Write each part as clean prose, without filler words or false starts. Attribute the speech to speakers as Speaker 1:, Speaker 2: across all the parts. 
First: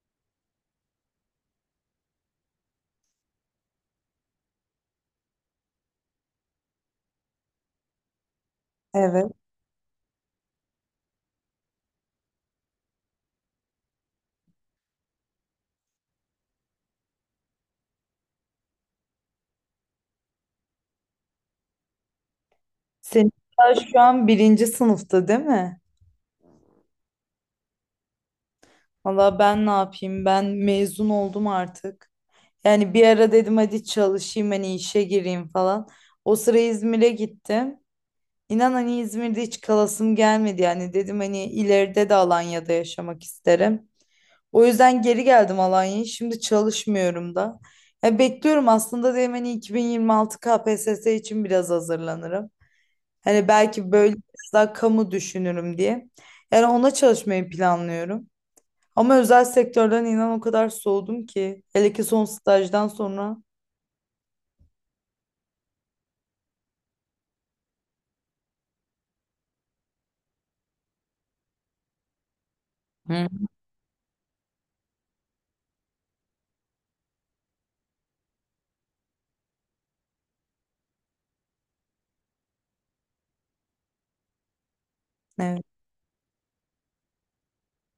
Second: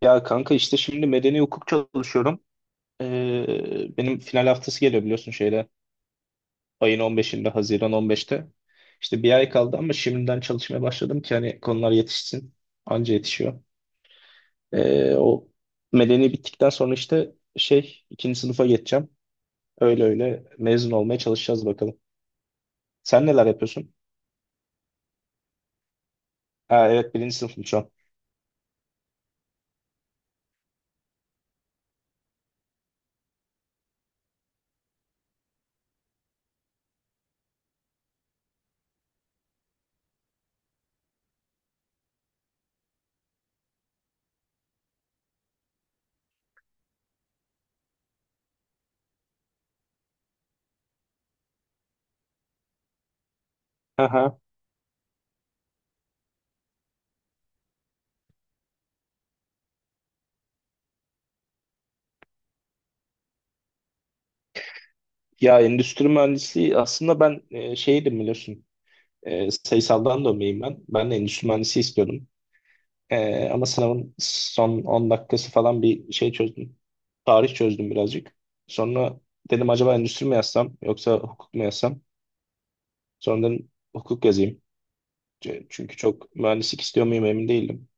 Speaker 1: Ya kanka işte şimdi medeni hukuk çalışıyorum. Benim final haftası geliyor biliyorsun şeyde. Ayın 15'inde, Haziran 15'te. İşte
Speaker 2: Evet.
Speaker 1: bir ay kaldı ama şimdiden çalışmaya başladım ki hani konular yetişsin. Anca yetişiyor. O medeni bittikten sonra işte şey ikinci sınıfa geçeceğim. Öyle öyle mezun olmaya çalışacağız bakalım. Sen
Speaker 2: Senin
Speaker 1: neler
Speaker 2: daha
Speaker 1: yapıyorsun?
Speaker 2: şu an birinci sınıfta değil mi?
Speaker 1: Ha, evet birinci sınıfım şu an.
Speaker 2: Valla ben ne yapayım? Ben mezun oldum artık. Yani bir ara dedim hadi çalışayım hani işe gireyim falan. O sıra İzmir'e gittim. İnan hani İzmir'de hiç kalasım gelmedi yani. Dedim hani ileride de Alanya'da yaşamak isterim. O yüzden geri geldim Alanya'ya. Şimdi çalışmıyorum da. Ya bekliyorum aslında dedim hani 2026 KPSS için biraz hazırlanırım. Hani belki böyle
Speaker 1: Aha.
Speaker 2: biraz daha kamu düşünürüm diye. Yani ona çalışmayı planlıyorum. Ama özel sektörden inan o kadar soğudum ki. Hele ki son stajdan sonra.
Speaker 1: Ya endüstri mühendisliği aslında ben şeydim biliyorsun. Sayısaldan dönmeyim ben. Ben de endüstri mühendisi istiyordum.
Speaker 2: Hı.
Speaker 1: Ama sınavın son 10 dakikası falan bir şey çözdüm. Tarih çözdüm birazcık. Sonra dedim acaba endüstri mi yazsam yoksa hukuk mu yazsam? Sonra dedim hukuk yazayım.
Speaker 2: Evet.
Speaker 1: Çünkü çok mühendislik istiyor muyum emin değilim.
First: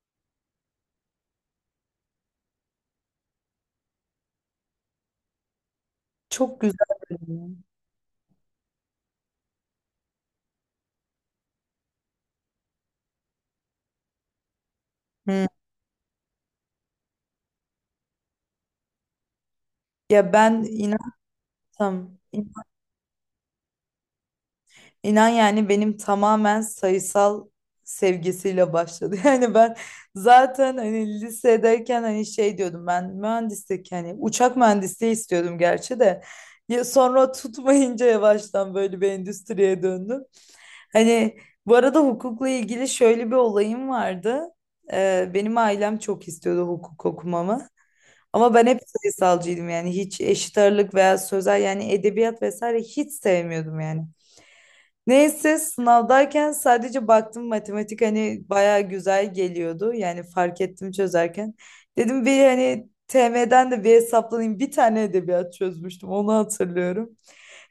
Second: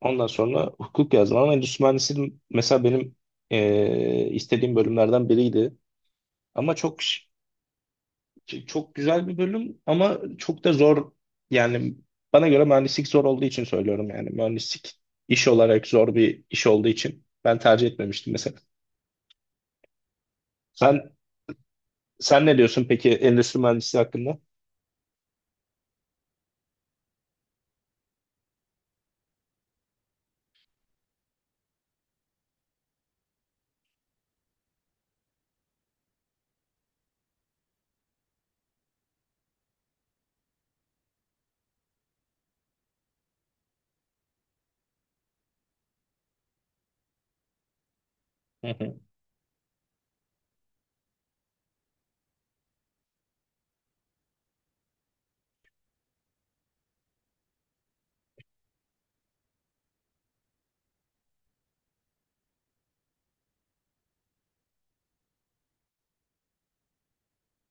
Speaker 1: Ondan sonra hukuk yazdım ama endüstri mühendisliği mesela benim istediğim bölümlerden biriydi.
Speaker 2: Çok
Speaker 1: Ama
Speaker 2: güzel. Bölüm.
Speaker 1: Çok güzel bir bölüm ama çok da zor. Yani bana göre mühendislik zor olduğu için söylüyorum yani. Mühendislik
Speaker 2: Ya. Hı.
Speaker 1: iş olarak zor bir iş olduğu için ben tercih etmemiştim mesela.
Speaker 2: Ya ben
Speaker 1: Sen sen ne
Speaker 2: inansam
Speaker 1: diyorsun peki endüstri mühendisliği hakkında?
Speaker 2: İnan yani benim tamamen sayısal sevgisiyle başladı. Yani ben zaten hani lisedeyken hani şey diyordum ben mühendislik hani uçak mühendisliği istiyordum gerçi de ya sonra tutmayınca yavaştan böyle bir endüstriye döndüm. Hani bu arada hukukla ilgili şöyle bir olayım vardı. Benim ailem çok istiyordu hukuk okumamı. Ama ben
Speaker 1: Hı
Speaker 2: hep
Speaker 1: hı.
Speaker 2: sayısalcıydım yani hiç eşit ağırlık veya sözel yani edebiyat vesaire hiç sevmiyordum yani. Neyse sınavdayken sadece baktım matematik hani baya güzel geliyordu. Yani fark ettim çözerken. Dedim bir hani TM'den de bir hesaplanayım. Bir tane edebiyat çözmüştüm onu hatırlıyorum.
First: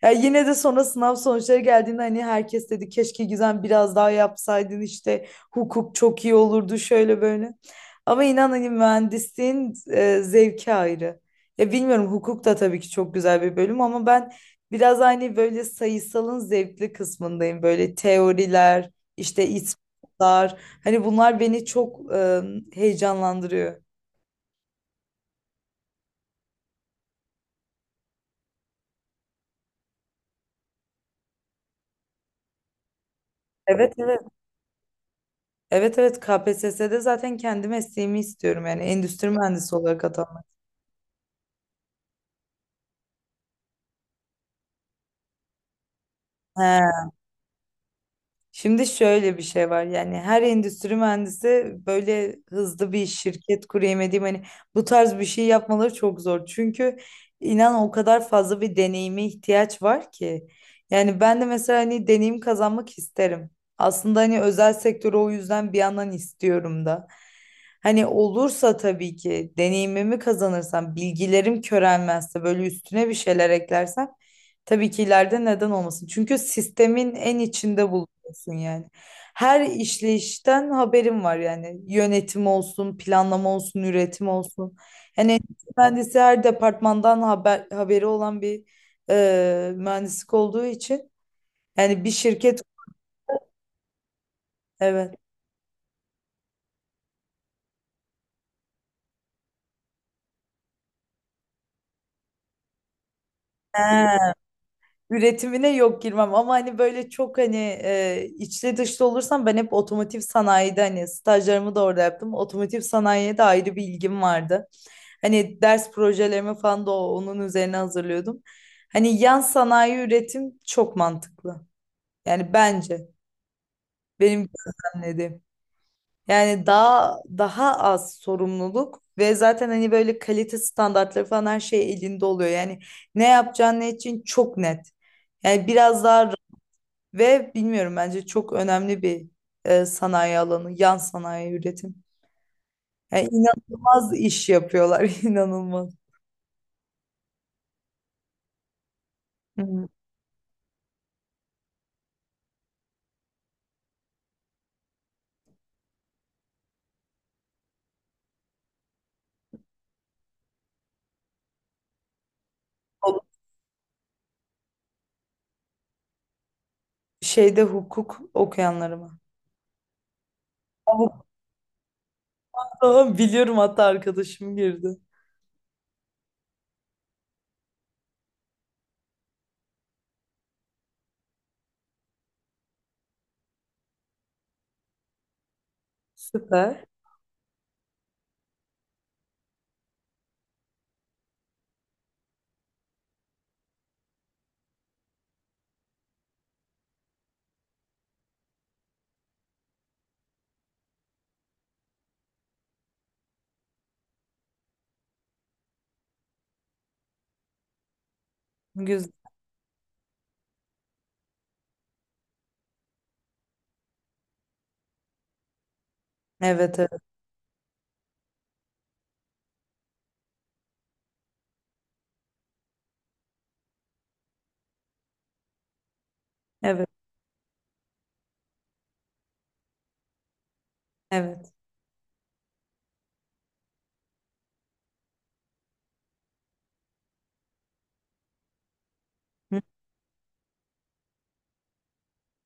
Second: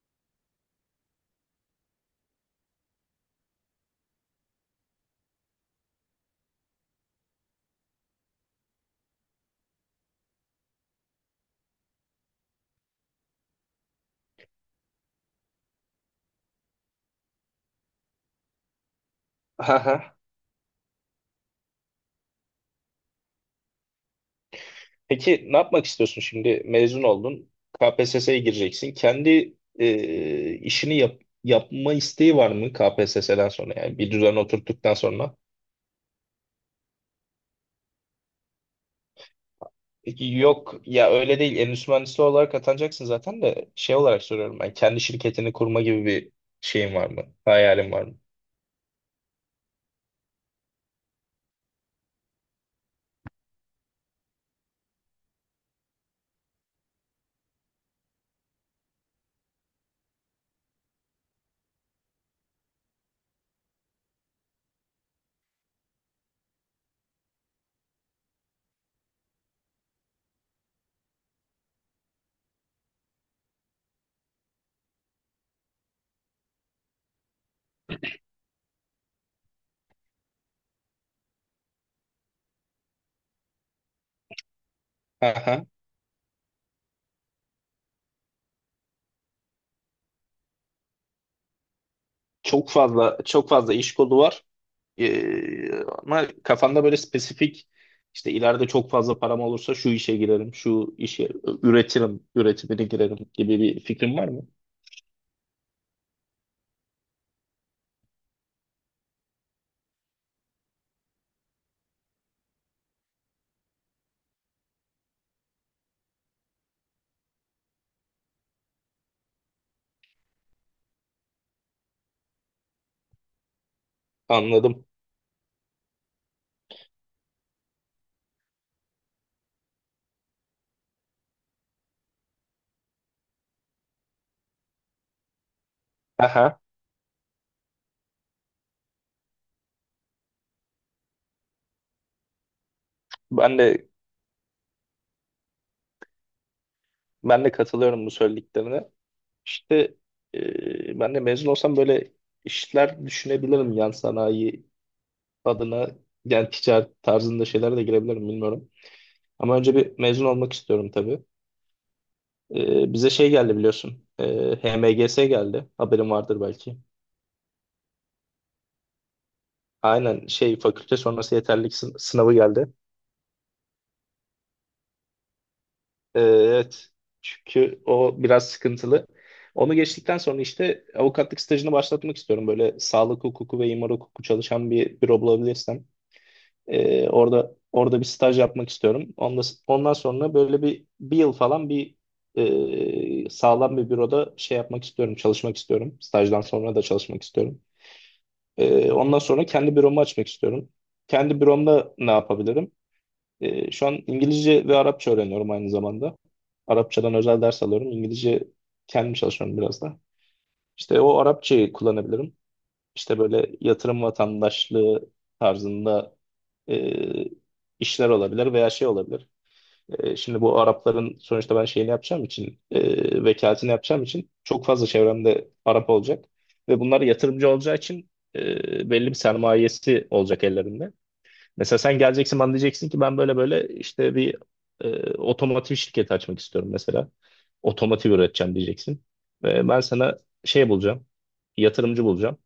Speaker 2: Ya yine de sonra sınav sonuçları geldiğinde hani herkes dedi keşke Gizem biraz daha yapsaydın işte hukuk çok iyi olurdu şöyle böyle. Ama inan hani mühendisliğin zevki ayrı. Ya bilmiyorum hukuk da tabii ki çok güzel bir bölüm ama ben biraz hani böyle sayısalın zevkli kısmındayım. Böyle teoriler, işte
Speaker 1: Aha.
Speaker 2: ispatlar hani bunlar beni çok heyecanlandırıyor.
Speaker 1: Peki ne yapmak istiyorsun şimdi? Mezun oldun, KPSS'ye gireceksin. Kendi işini yap, yapma isteği var mı KPSS'den sonra?
Speaker 2: Evet
Speaker 1: Yani bir
Speaker 2: evet.
Speaker 1: düzen oturttuktan sonra.
Speaker 2: Evet, evet, KPSS'de zaten kendi mesleğimi istiyorum yani endüstri mühendisi olarak atandım.
Speaker 1: Yok ya öyle değil. Endüstri mühendisi olarak atanacaksın zaten de şey olarak soruyorum ben. Kendi şirketini kurma gibi bir
Speaker 2: He.
Speaker 1: şeyin var mı? Hayalin var mı?
Speaker 2: Şimdi şöyle bir şey var yani her endüstri mühendisi böyle hızlı bir şirket kurayım edeyim, hani bu tarz bir şey yapmaları çok zor. Çünkü inan o kadar fazla bir deneyime ihtiyaç var ki. Yani ben de mesela hani deneyim kazanmak isterim. Aslında hani özel sektörü o yüzden bir yandan istiyorum da. Hani olursa tabii ki deneyimimi kazanırsam, bilgilerim körelmezse, böyle üstüne bir şeyler eklersem tabii ki ileride neden olmasın. Çünkü sistemin en içinde olsun yani. Her işleyişten haberim var yani. Yönetim olsun, planlama olsun, üretim olsun. Yani
Speaker 1: Aha.
Speaker 2: endüstri mühendisi her departmandan haberi olan bir mühendislik olduğu için yani bir şirket.
Speaker 1: Çok fazla çok fazla iş kolu var.
Speaker 2: Evet.
Speaker 1: Ama kafanda böyle spesifik işte ileride çok fazla param olursa şu işe girerim, şu işe üretirim, üretimine girerim gibi bir
Speaker 2: He.
Speaker 1: fikrin var mı?
Speaker 2: Üretimine yok girmem ama hani böyle çok hani içli dışlı olursam ben hep otomotiv sanayide hani stajlarımı da orada yaptım. Otomotiv sanayiye de ayrı bir ilgim vardı. Hani ders projelerimi falan da onun üzerine hazırlıyordum. Hani yan sanayi üretim çok mantıklı. Yani bence benim
Speaker 1: Anladım.
Speaker 2: gözlemlediğim. Yani daha daha az sorumluluk ve zaten hani böyle kalite standartları falan her şey elinde oluyor. Yani ne yapacağın ne için çok net. Yani biraz daha
Speaker 1: Aha.
Speaker 2: ve bilmiyorum bence çok önemli bir sanayi alanı, yan sanayi üretim. Yani
Speaker 1: Ben de
Speaker 2: inanılmaz iş yapıyorlar, inanılmaz.
Speaker 1: ben de katılıyorum bu söylediklerine. İşte
Speaker 2: Hı.
Speaker 1: ben de mezun olsam böyle işler düşünebilirim yan sanayi adına yani ticaret tarzında şeylere de girebilirim bilmiyorum. Ama önce bir mezun olmak istiyorum tabii. Bize şey geldi biliyorsun. HMGS geldi. Haberin vardır belki.
Speaker 2: Şeyde hukuk okuyanları mı?
Speaker 1: Aynen şey fakülte sonrası yeterlilik sınavı geldi.
Speaker 2: Avukata biliyorum hatta arkadaşım girdi.
Speaker 1: Evet. Çünkü o biraz sıkıntılı. Onu geçtikten sonra işte avukatlık stajını başlatmak istiyorum. Böyle sağlık hukuku ve imar hukuku çalışan bir büro bulabilirsem.
Speaker 2: Süper.
Speaker 1: Orada bir staj yapmak istiyorum. Ondan sonra böyle bir yıl falan bir sağlam bir büroda şey yapmak istiyorum, çalışmak istiyorum. Stajdan sonra da çalışmak istiyorum. Ondan sonra kendi büromu açmak istiyorum. Kendi büromda ne yapabilirim? Şu an İngilizce ve Arapça öğreniyorum aynı zamanda. Arapçadan özel ders alıyorum. İngilizce
Speaker 2: Güzel.
Speaker 1: kendim çalışıyorum biraz da. İşte o Arapçayı kullanabilirim. İşte böyle yatırım vatandaşlığı tarzında e,
Speaker 2: Evet evet.
Speaker 1: işler olabilir veya şey olabilir. Şimdi bu Arapların sonuçta ben şeyini yapacağım için vekaletini yapacağım için çok fazla çevremde Arap olacak ve
Speaker 2: Evet.
Speaker 1: bunlar yatırımcı olacağı için belli bir sermayesi olacak ellerinde.
Speaker 2: Evet.
Speaker 1: Mesela sen geleceksin bana diyeceksin ki ben böyle böyle işte bir otomotiv şirketi açmak istiyorum mesela. Otomotiv üreteceğim diyeceksin.
Speaker 2: Hı,
Speaker 1: Ve ben sana şey bulacağım. Yatırımcı bulacağım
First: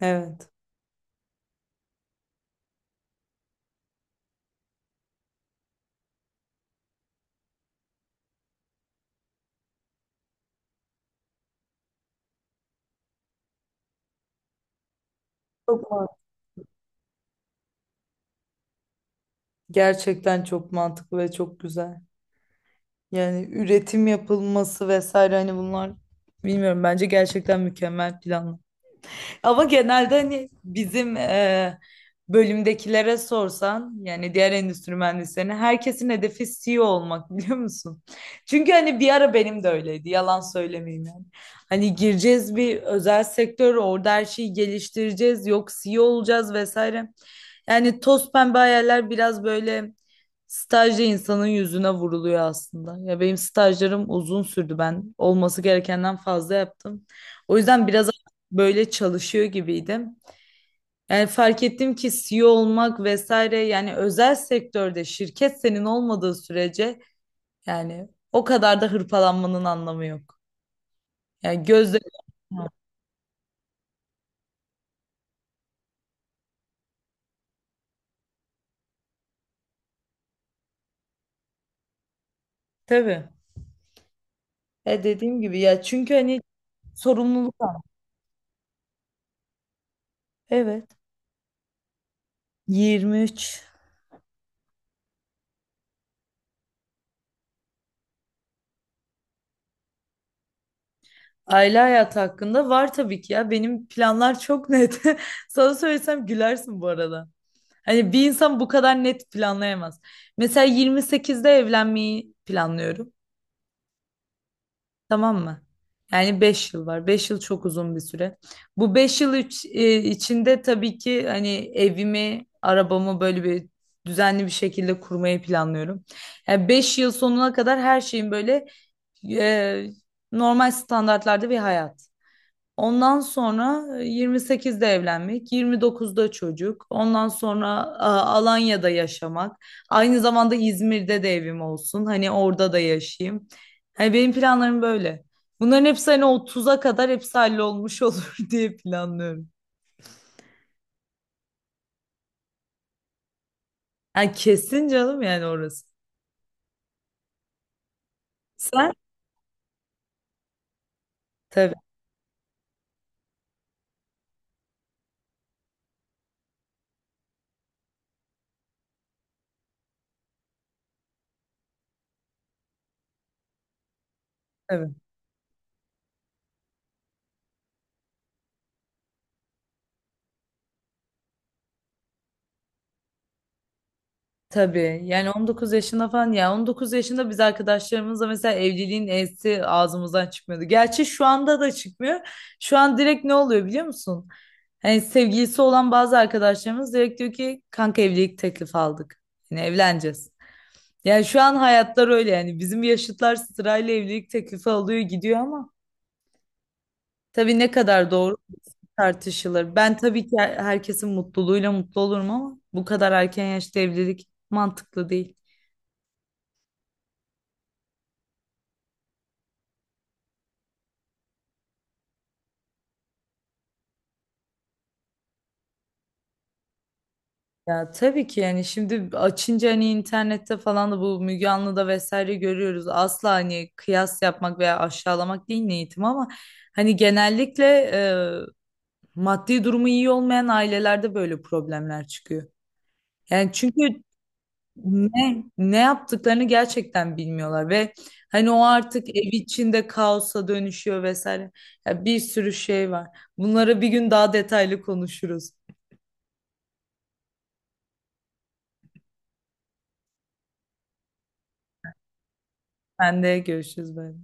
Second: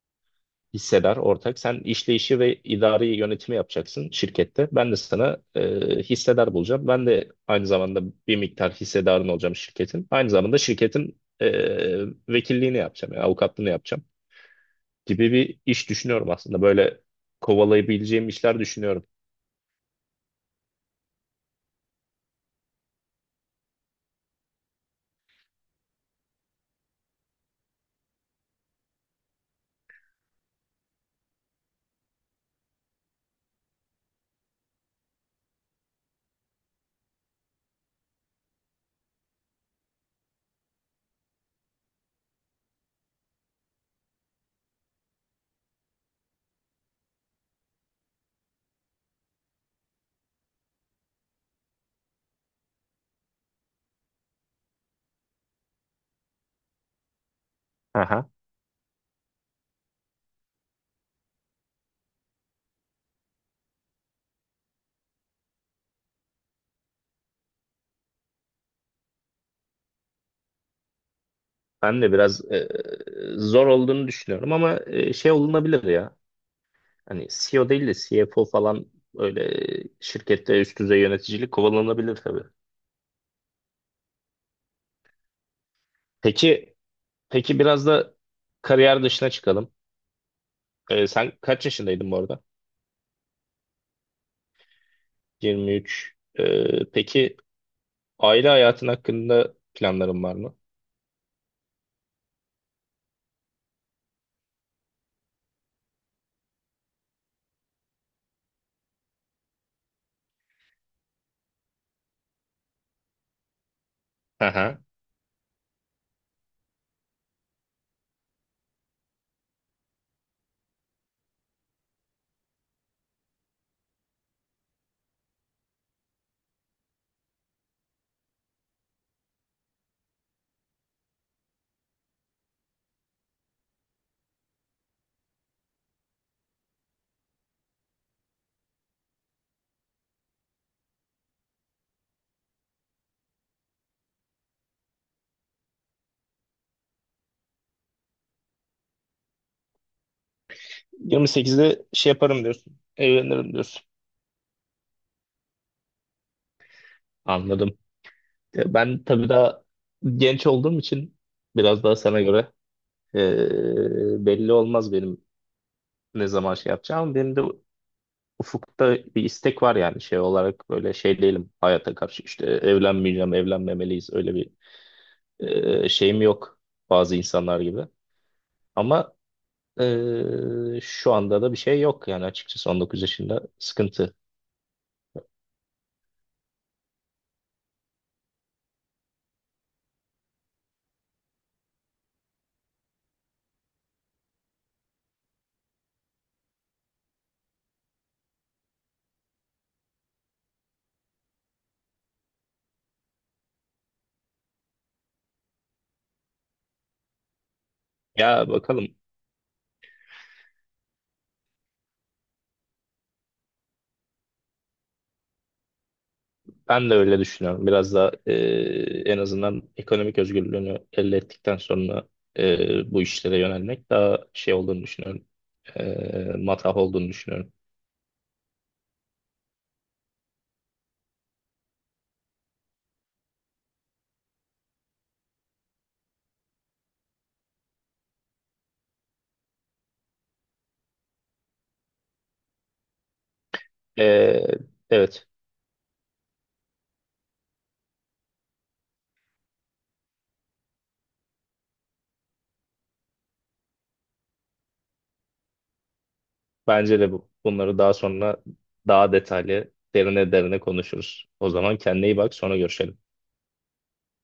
Speaker 2: evet.
Speaker 1: hissedar ortak. Sen işleyişi ve idari yönetimi yapacaksın şirkette. Ben de sana hissedar bulacağım. Ben de aynı zamanda bir miktar hissedarın olacağım şirketin. Aynı zamanda şirketin vekilliğini yapacağım, yani avukatlığını yapacağım gibi bir
Speaker 2: Çok
Speaker 1: iş
Speaker 2: mantıklı.
Speaker 1: düşünüyorum aslında. Böyle kovalayabileceğim işler düşünüyorum.
Speaker 2: Gerçekten çok mantıklı ve çok güzel. Yani üretim yapılması vesaire hani bunlar bilmiyorum bence gerçekten mükemmel planlar. Ama genelde hani bizim bölümdekilere sorsan yani diğer endüstri mühendislerine herkesin hedefi CEO olmak biliyor musun? Çünkü hani bir ara benim de öyleydi yalan söylemeyeyim yani. Hani gireceğiz bir özel sektör orada her şeyi geliştireceğiz yok CEO olacağız vesaire. Yani toz pembe hayaller biraz böyle stajda insanın yüzüne vuruluyor aslında. Ya benim stajlarım uzun sürdü ben olması gerekenden fazla yaptım. O yüzden biraz
Speaker 1: Aha.
Speaker 2: böyle çalışıyor gibiydim. Yani fark ettim ki CEO olmak vesaire yani özel sektörde şirket senin olmadığı sürece yani o kadar da hırpalanmanın anlamı yok. Yani gözle
Speaker 1: Ben de biraz zor olduğunu düşünüyorum ama şey olunabilir ya. Hani CEO değil de CFO falan öyle şirkette üst düzey yöneticilik kovalanabilir tabii.
Speaker 2: tabii. E dediğim gibi ya çünkü hani
Speaker 1: Peki peki
Speaker 2: sorumluluk var.
Speaker 1: biraz da kariyer dışına çıkalım.
Speaker 2: Evet.
Speaker 1: Sen kaç yaşındaydın bu arada?
Speaker 2: 23.
Speaker 1: 23. Peki aile hayatın hakkında planların var mı?
Speaker 2: Aile hayatı hakkında var tabii ki ya benim planlar çok net. Sana söylesem gülersin bu arada. Hani bir insan bu kadar net planlayamaz. Mesela 28'de evlenmeyi planlıyorum.
Speaker 1: Aha.
Speaker 2: Tamam mı? Yani 5 yıl var. 5 yıl çok uzun bir süre. Bu 5 yıl içinde tabii ki hani evimi, arabamı böyle bir düzenli bir şekilde kurmayı planlıyorum. Yani 5 yıl sonuna kadar her şeyin böyle e, normal standartlarda bir hayat. Ondan sonra 28'de evlenmek, 29'da çocuk. Ondan sonra Alanya'da yaşamak. Aynı zamanda İzmir'de de evim olsun. Hani orada da yaşayayım. Hani benim planlarım böyle. Bunların hepsi hani 30'a kadar hepsi hallolmuş olur diye planlıyorum.
Speaker 1: 28'de şey yaparım diyorsun. Evlenirim diyorsun.
Speaker 2: Yani kesin canım yani orası.
Speaker 1: Anladım. Ya
Speaker 2: Sen?
Speaker 1: ben tabii daha genç olduğum için
Speaker 2: Tabii
Speaker 1: biraz daha sana göre belli olmaz benim ne zaman şey yapacağım. Benim de ufukta bir istek var yani şey olarak böyle şey değilim hayata karşı işte evlenmeyeceğim, evlenmemeliyiz öyle bir
Speaker 2: tabii.
Speaker 1: şeyim yok bazı insanlar gibi. Ama şu anda da bir şey yok yani açıkçası 19 yaşında sıkıntı.
Speaker 2: Tabii yani 19 yaşında falan ya 19 yaşında biz arkadaşlarımızla mesela evliliğin E'si ağzımızdan çıkmıyordu. Gerçi şu anda da çıkmıyor. Şu an direkt ne oluyor biliyor musun? Hani sevgilisi olan bazı arkadaşlarımız direkt diyor ki kanka evlilik teklifi aldık. Yani evleneceğiz. Yani şu an hayatlar öyle yani bizim yaşıtlar sırayla evlilik teklifi alıyor gidiyor ama tabii ne kadar doğru
Speaker 1: Ya bakalım.
Speaker 2: tartışılır. Ben tabii ki herkesin mutluluğuyla mutlu olurum ama bu kadar erken yaşta evlilik mantıklı değil.
Speaker 1: Ben de öyle düşünüyorum. Biraz da en azından ekonomik özgürlüğünü elde ettikten sonra bu işlere yönelmek daha şey olduğunu düşünüyorum. Matah olduğunu düşünüyorum.
Speaker 2: Ya tabii ki yani şimdi açınca hani internette falan da bu Müge Anlı'da vesaire görüyoruz. Asla hani kıyas yapmak veya aşağılamak değil niyetim ama hani genellikle e, maddi durumu iyi olmayan ailelerde böyle problemler çıkıyor. Yani çünkü
Speaker 1: E, evet,
Speaker 2: ne yaptıklarını gerçekten bilmiyorlar ve hani o artık ev içinde kaosa dönüşüyor vesaire. Ya bir sürü şey var. Bunlara bir gün daha detaylı konuşuruz.
Speaker 1: bence de bu. Bunları daha sonra daha detaylı, derine derine konuşuruz. O zaman kendine iyi bak, sonra görüşelim.
Speaker 2: Ben de görüşürüz böyle.